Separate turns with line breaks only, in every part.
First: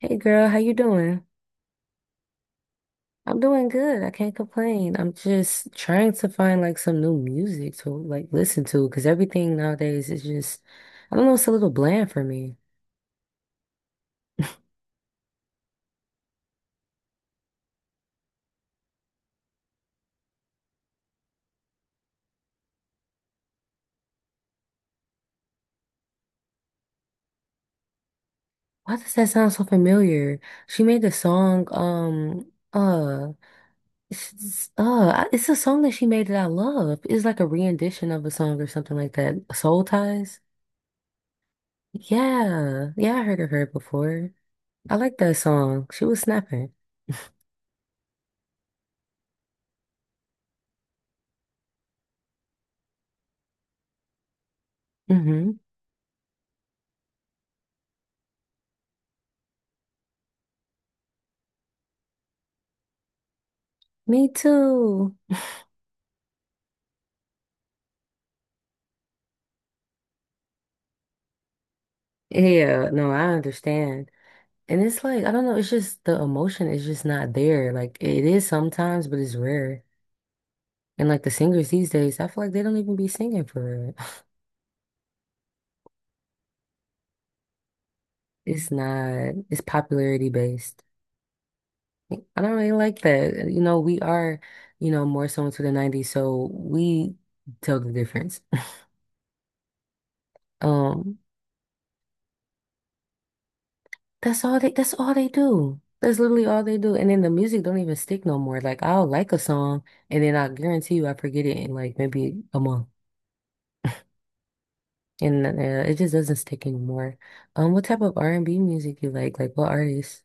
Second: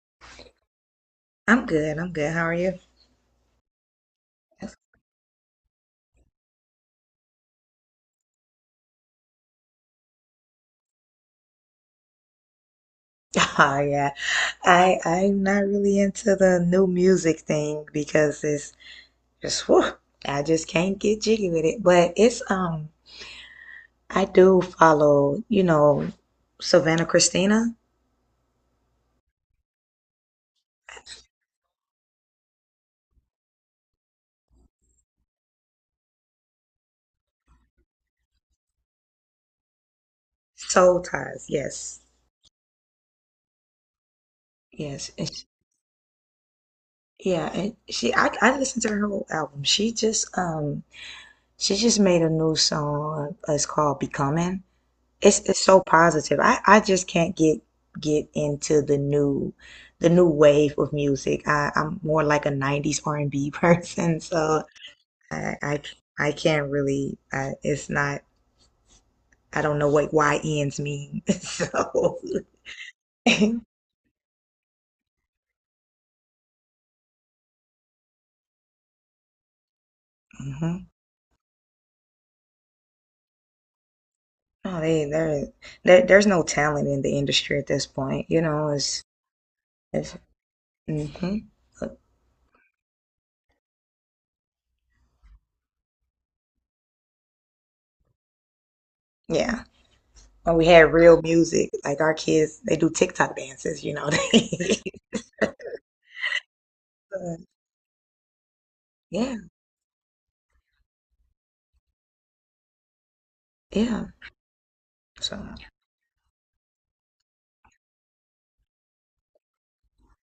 Hey girl, how you doing?
I'm good. I'm good. How are you?
I'm doing good. I can't complain. I'm just trying to find like some new music to like listen to because everything nowadays is just, I don't know, it's a little bland for me.
Oh yeah. I'm not really into the new music thing because it's just whew, I just can't get jiggy with it. But it's I do follow, you know, Savannah Christina.
Why does that sound so familiar? She made the song, it's, uh, it's a song that she made that I love. It's like a rendition of a song or something like that. Soul Ties?
Soul Ties, yes.
Yeah. Yeah, I heard of her before. I
Yes.
like
And
that
sh
song. She was snapping.
yeah, and she I listened to her whole album. She just made a new song. It's called Becoming. it's
Mm-hmm.
it's so positive. I just can't get into the new wave of music. I'm more like a 90s R&B person,
Me
so
too.
I I, I can't really I, it's not I don't know what Y YNs mean. So
Yeah, no, I understand. And it's like, I don't know, it's just the emotion is just not there. Like it is sometimes, but it's rare.
hmm
And like the singers these days, I feel like they don't even be singing for real.
No, they there there there's no talent in the industry at this point. You know,
It's not, it's
it's
popularity based.
hmm
I don't really like that. You know, we are, you know, more so into the 90s, so we tell the difference.
yeah. When we had
Um,
real music, like our kids, they do TikTok dances, you know.
that's all they
They,
that's all they do. That's literally all they do. And then the music don't even stick no more. Like I'll like
yeah.
a song and then I guarantee you I forget it in like maybe a month.
Yeah. So
And it just doesn't stick anymore. What type of R&B music you like? Like what artists?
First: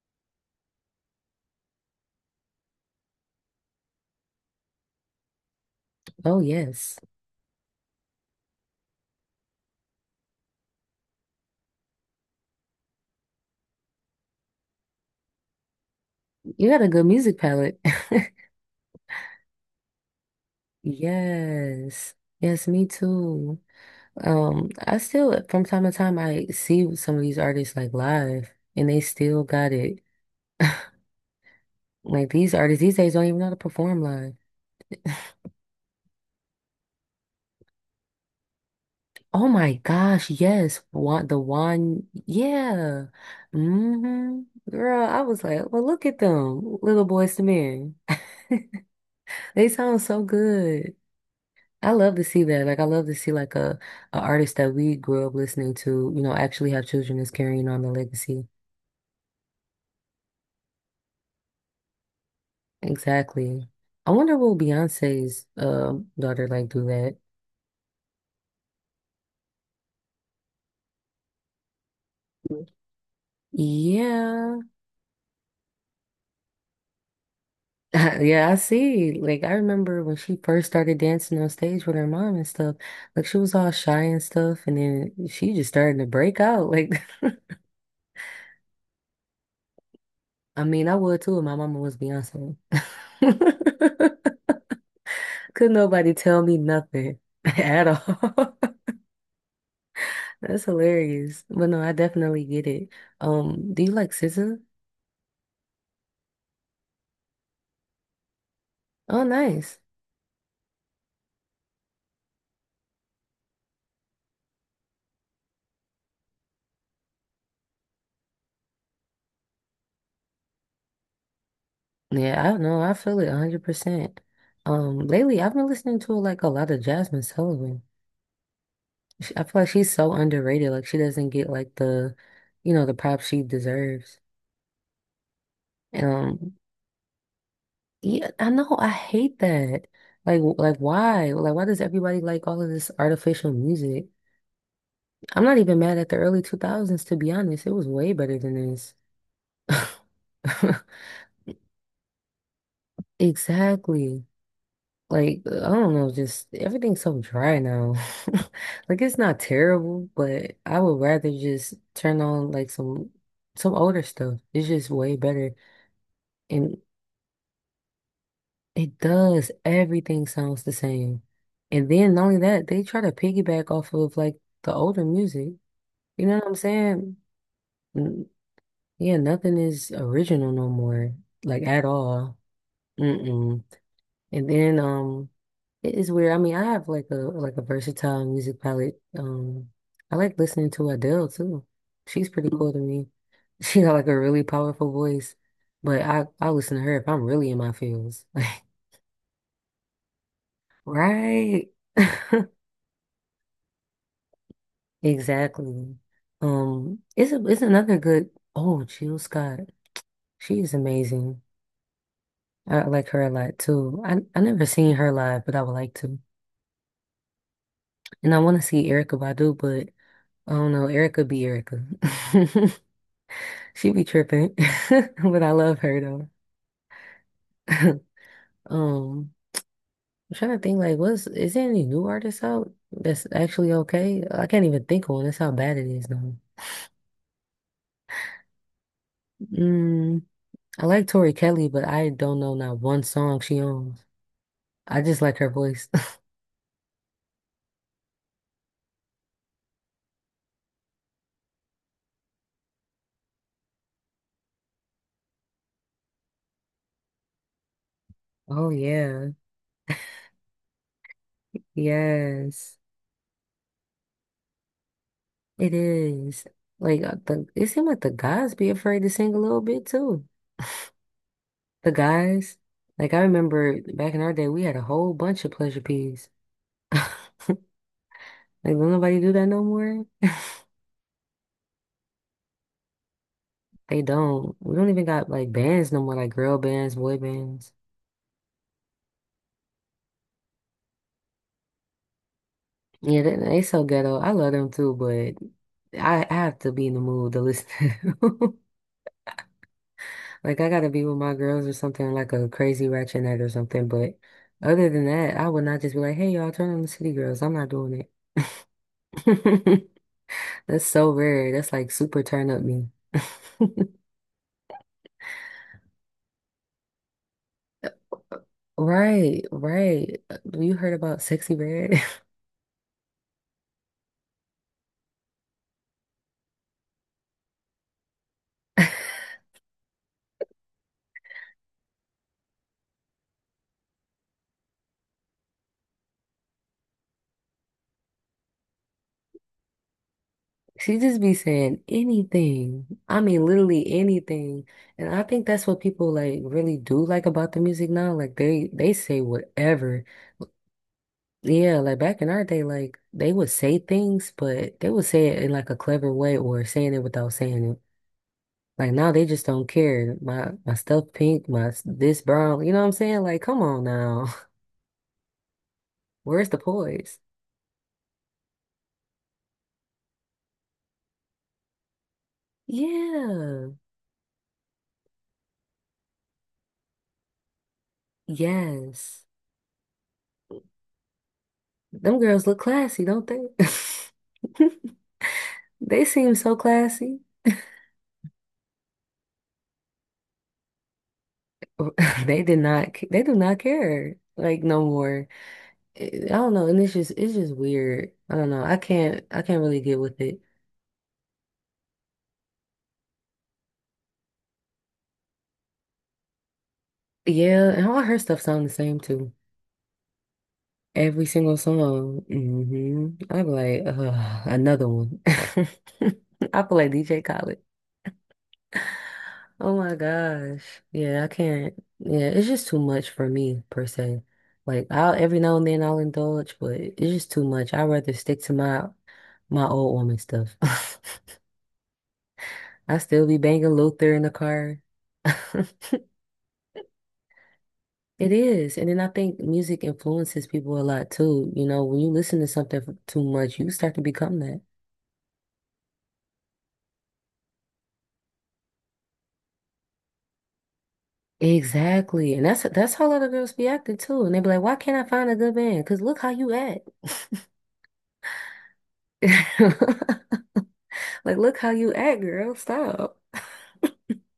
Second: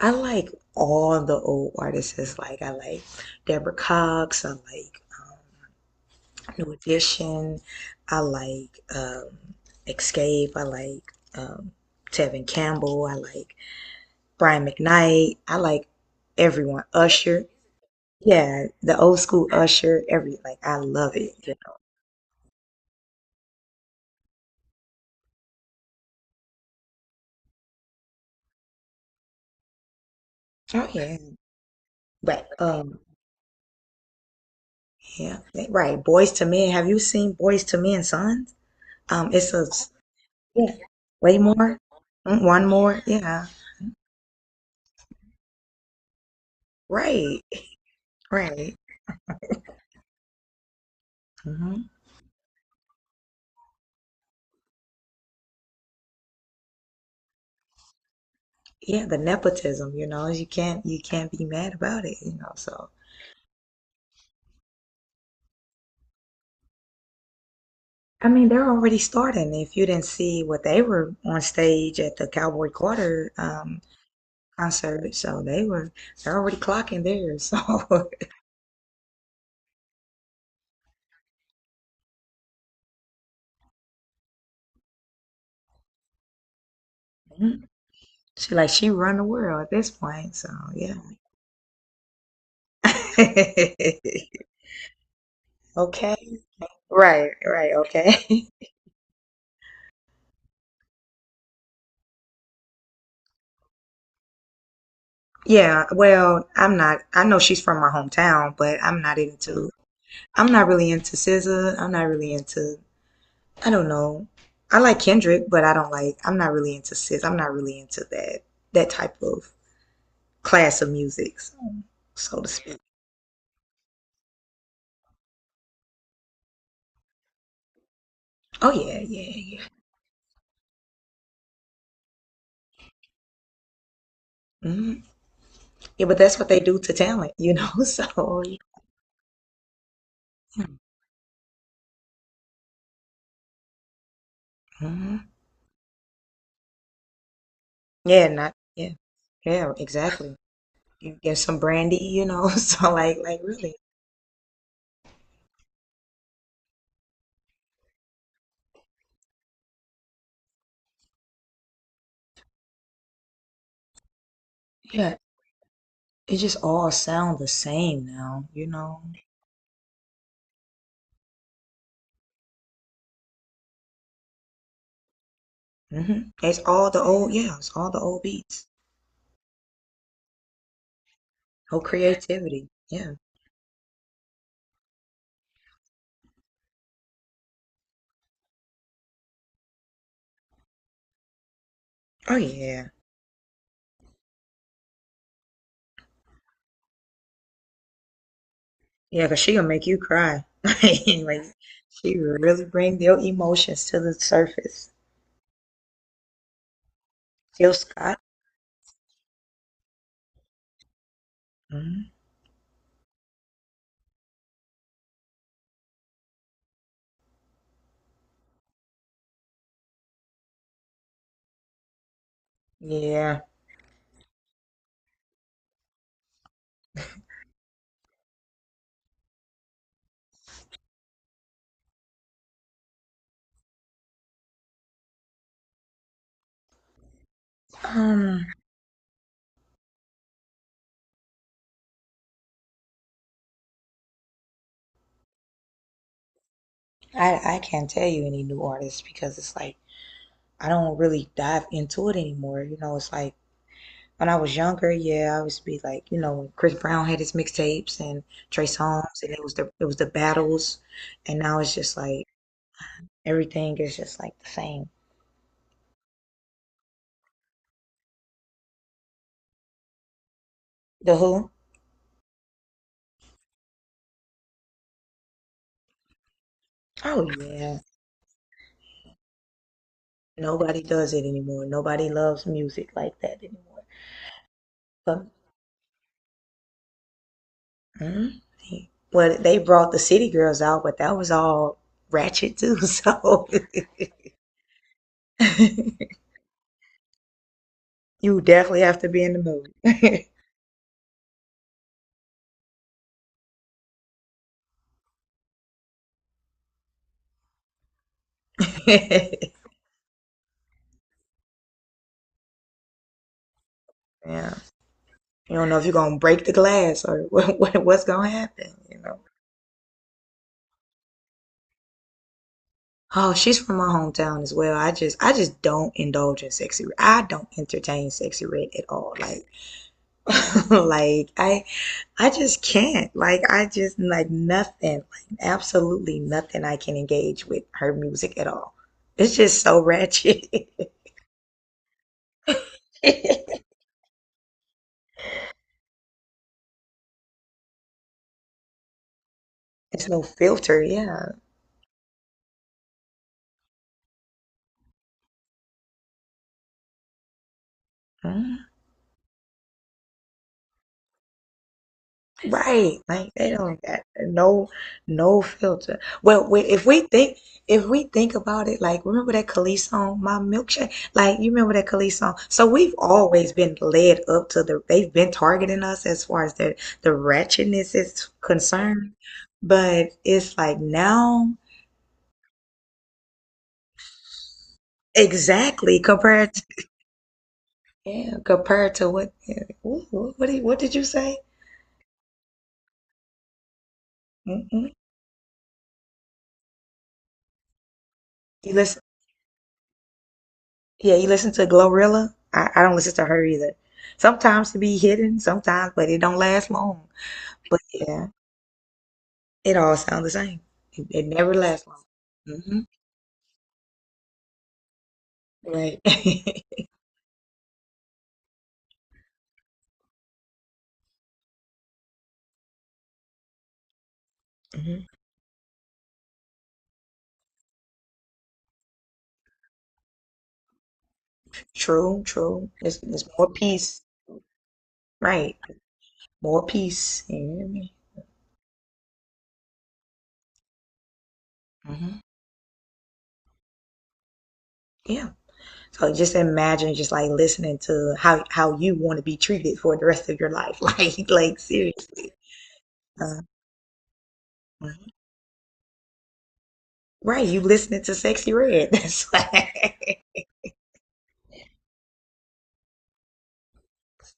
I like all the old artists. Like I like Deborah Cox. I like
Oh
New
yes,
Edition. I like Escape. I like um, Tevin Campbell. I like Brian McKnight. I like
you got
everyone.
a good music
Usher.
palette.
Yeah, the old school Usher. Every like I love it. You
Yes. Yes, me too. I still from time to time I see some of these artists like live and they still got it.
know. Oh yeah,
Like
right.
these artists these days don't even know how to perform live.
Yeah. Right. Boys to Men. Have you seen Boys to Men, Sons?
Oh
It's a
my gosh,
yeah.
yes. One
Way
the
more.
one
Mm, one more.
yeah.
Yeah.
Mm-hmm. Girl, I was like, well look at them, little boys
Right.
to men.
Right.
They sound so good.
Hmm.
I love to see that. Like I love to see like a artist that we grew up listening to, you know, actually have children that's carrying on the legacy.
Yeah, the nepotism, you know, you can't be mad about it, you know. So,
Exactly. I wonder will Beyonce's daughter like do that?
I mean, they're already starting. If you didn't see what they were on stage at the
Mm.
Cowboy Carter
Yeah.
concert, so they're already clocking theirs. So,
Yeah, I see. Like I remember when she first started dancing on stage with her mom and stuff, like she was all shy and stuff, and then she just started to break out. Like
Mhm. She like she run the world at this point. So,
I mean,
yeah.
I would too if my mama was Beyonce. Could nobody
Okay.
tell me nothing
Right, right,
at
okay.
all? That's hilarious. But no, I definitely get it. Do you like SZA?
Yeah, well, I'm not. I know she's from my hometown, but I'm not
Oh,
into.
nice.
I'm not really into SZA. I'm not really into. I don't know. I like Kendrick, but I don't like. I'm not really into SZA. I'm not really into that type of class of music, so,
Yeah,
so to
I don't
speak.
know. I feel it 100%. Lately I've been listening to like a lot of Jasmine Sullivan.
Oh yeah, yeah,
She, I feel
yeah.
like she's so underrated. Like she doesn't get like the, you know, the props she deserves.
Hmm. Yeah, but that's what
Um,
they do to talent, you know.
yeah,
So
I know. I hate that. Like,
yeah,
like why? Like, why does everybody like all of this artificial music?
hmm
I'm not even mad at the early 2000s, to be honest. It was way
yeah,
better
not
than
yeah,
this.
yeah, exactly. You get some brandy, you know. So like really,
Exactly. Like, I don't know, just everything's so dry now. Like, it's not terrible, but I would rather just turn on like some older stuff. It's just way
yeah.
better.
It just
And
all sound the same now, you
it
know.
does, everything sounds the same. And then not only that, they try to piggyback off of like the older music.
Hmm.
You know what I'm
It's all the
saying?
old, yeah, it's all the old beats.
Yeah, nothing is original no more, like
Old
at all.
creativity, yeah.
Mm-mm. And then it is weird. I mean, I have like a versatile music palette. I like listening to Adele too. She's
Oh
pretty cool to
yeah,
me. She got like a really powerful voice, but I listen to her if I'm really in my feels.
yeah, cause she gonna make you cry. Like
Like, right?
she really bring their emotions to the surface.
Exactly. It's
Jill
another
Scott.
good. Oh, Jill Scott. She is amazing.
Hmm.
I like her a lot too. I never seen her live, but I would like to. And I want to see Erica Badu, but I don't know. Erica be Erica.
Yeah.
She be tripping, but I love her though. Um, I'm trying to think like, what's is there any new artists out that's actually okay? I can't even think of one. That's how bad it is now.
Um,
Mm, I like Tori Kelly, but I don't know not one song she owns. I just like her voice.
I can't tell you any new artists because it's like I don't really dive into it anymore. You know, it's like when I was younger, yeah, I always be like, you know, when Chris Brown had his mixtapes and Trey
Oh
Songz,
yeah,
and it was the battles, and now it's just like
yes.
everything is just like the same.
It is. Like the it seemed like the guys be afraid to sing a little bit too.
The Who?
The guys. Like I remember back in our day we had a whole bunch of pleasure peas.
Oh yeah,
Like don't nobody do that no more?
nobody does it anymore. Nobody loves music like that anymore.
They don't. We don't even
But
got like bands no more, like girl bands, boy bands.
mm, well, they brought the City Girls out, but that was all ratchet too.
Yeah, they,
So
they so ghetto. I love them too, but I have to be in the mood to listen to
you
them.
definitely have to be in the mood.
Like I gotta be with my girls or something, like a crazy ratchet night or something, but other than that, I would not just be like, hey, y'all, turn on the City Girls. I'm not doing it. That's so rare. That's like super turn up me.
Yeah. You don't know if you're gonna break the glass or what, what's gonna happen, you know.
Right, right. You heard about Sexy Red?
Oh, she's from my hometown as well. I just don't indulge in sexy. Red. I don't entertain sexy red at all. Like like I just can't. Like I just like nothing. Like absolutely nothing I can engage with her music at all. It's just so ratchet.
She just be saying anything. I mean, literally anything. And I think that's what people like really do like about the music now. Like they say whatever.
It's no filter, yeah.
Yeah, like back in our day, like they would say things, but they would say it in like a clever way or saying it without saying it.
Mm.
Like now they just don't care. My stuff pink, this brown. You know what I'm
Right,
saying?
like
Like
they
come
don't
on
got
now.
no filter.
Where's
Well,
the
we,
poise?
if we think about it, like remember that Khalees song, "My Milkshake." Like you remember that Khalees song. So we've always
Yeah.
been led up to the. They've been targeting us as far as the ratchetness is concerned,
Yes.
but it's like now
Them girls look classy, don't they?
exactly
They seem
compared
so
to
classy.
yeah, compared to what yeah, what did you say?
They did not, they do not care. Like no
Mm-mm.
more. I don't know. And it's just weird. I don't know.
You
I
listen
can't, I can't really get with it.
Yeah, you listen to Glorilla? I don't listen to her either. Sometimes it be hidden, sometimes, but it don't last long.
Yeah. And all her
Yeah,
stuff sound the same too.
it all sounds the same. It,
Every
it never
single
lasts long.
song.
Hmm.
Mm-hmm. I'm like, ugh, another one.
Right.
I feel like DJ Khaled. Oh my gosh. Yeah, I can't. Yeah, it's just too much for me per se. Like
Hmm.
I'll every now and then I'll indulge, but it's just too much. I'd rather stick to my old woman stuff.
True, true.
I
There's,
still
there's
be
more
banging
peace.
Luther in the car.
Right. More peace. You hear me?
It is. And then I think music influences people a lot too. You know, when you
Hmm.
listen to something for too much, you start to become that.
Yeah. So just imagine just like listening to how you want to be treated for the rest of your life. Like seriously.
Exactly. And that's how a lot of
Uh,
girls be acting too. And they be like, why can't I
mhm.
find a good man? Because look how you act.
Right. You listening to Sexy Red. That's
Like, look how you act, girl. Stop.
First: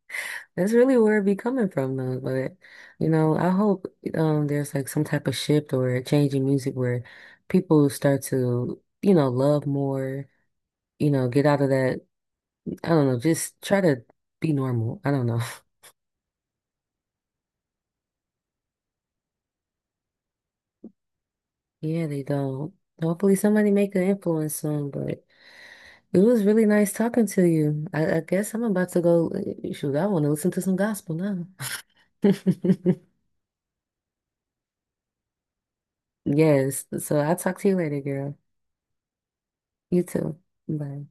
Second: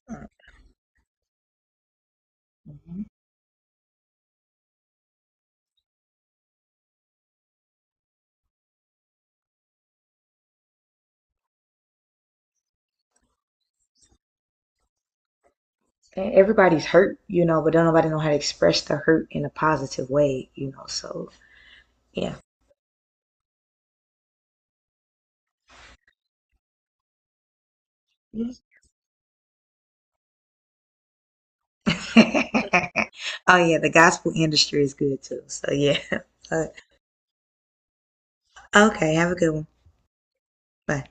why.
That's really where it be coming from, though. But
Mhm.
you know, I hope there's like some type of shift or a change in music where people start to, you know, love more, you know, get out of that. I don't know, just try to be normal. I don't know.
And everybody's hurt, you know, but don't nobody know how to express the hurt in a positive way, you know. So
Yeah, they
yeah.
don't. Hopefully somebody make an influence soon, but it was really nice talking to you. I
Oh
guess I'm about to go, shoot, I want to listen to some gospel now.
yeah, the gospel industry is good too. So yeah. But,
Yes. So I'll talk to you later, girl.
okay, have a good one.
You too. Bye.
Bye.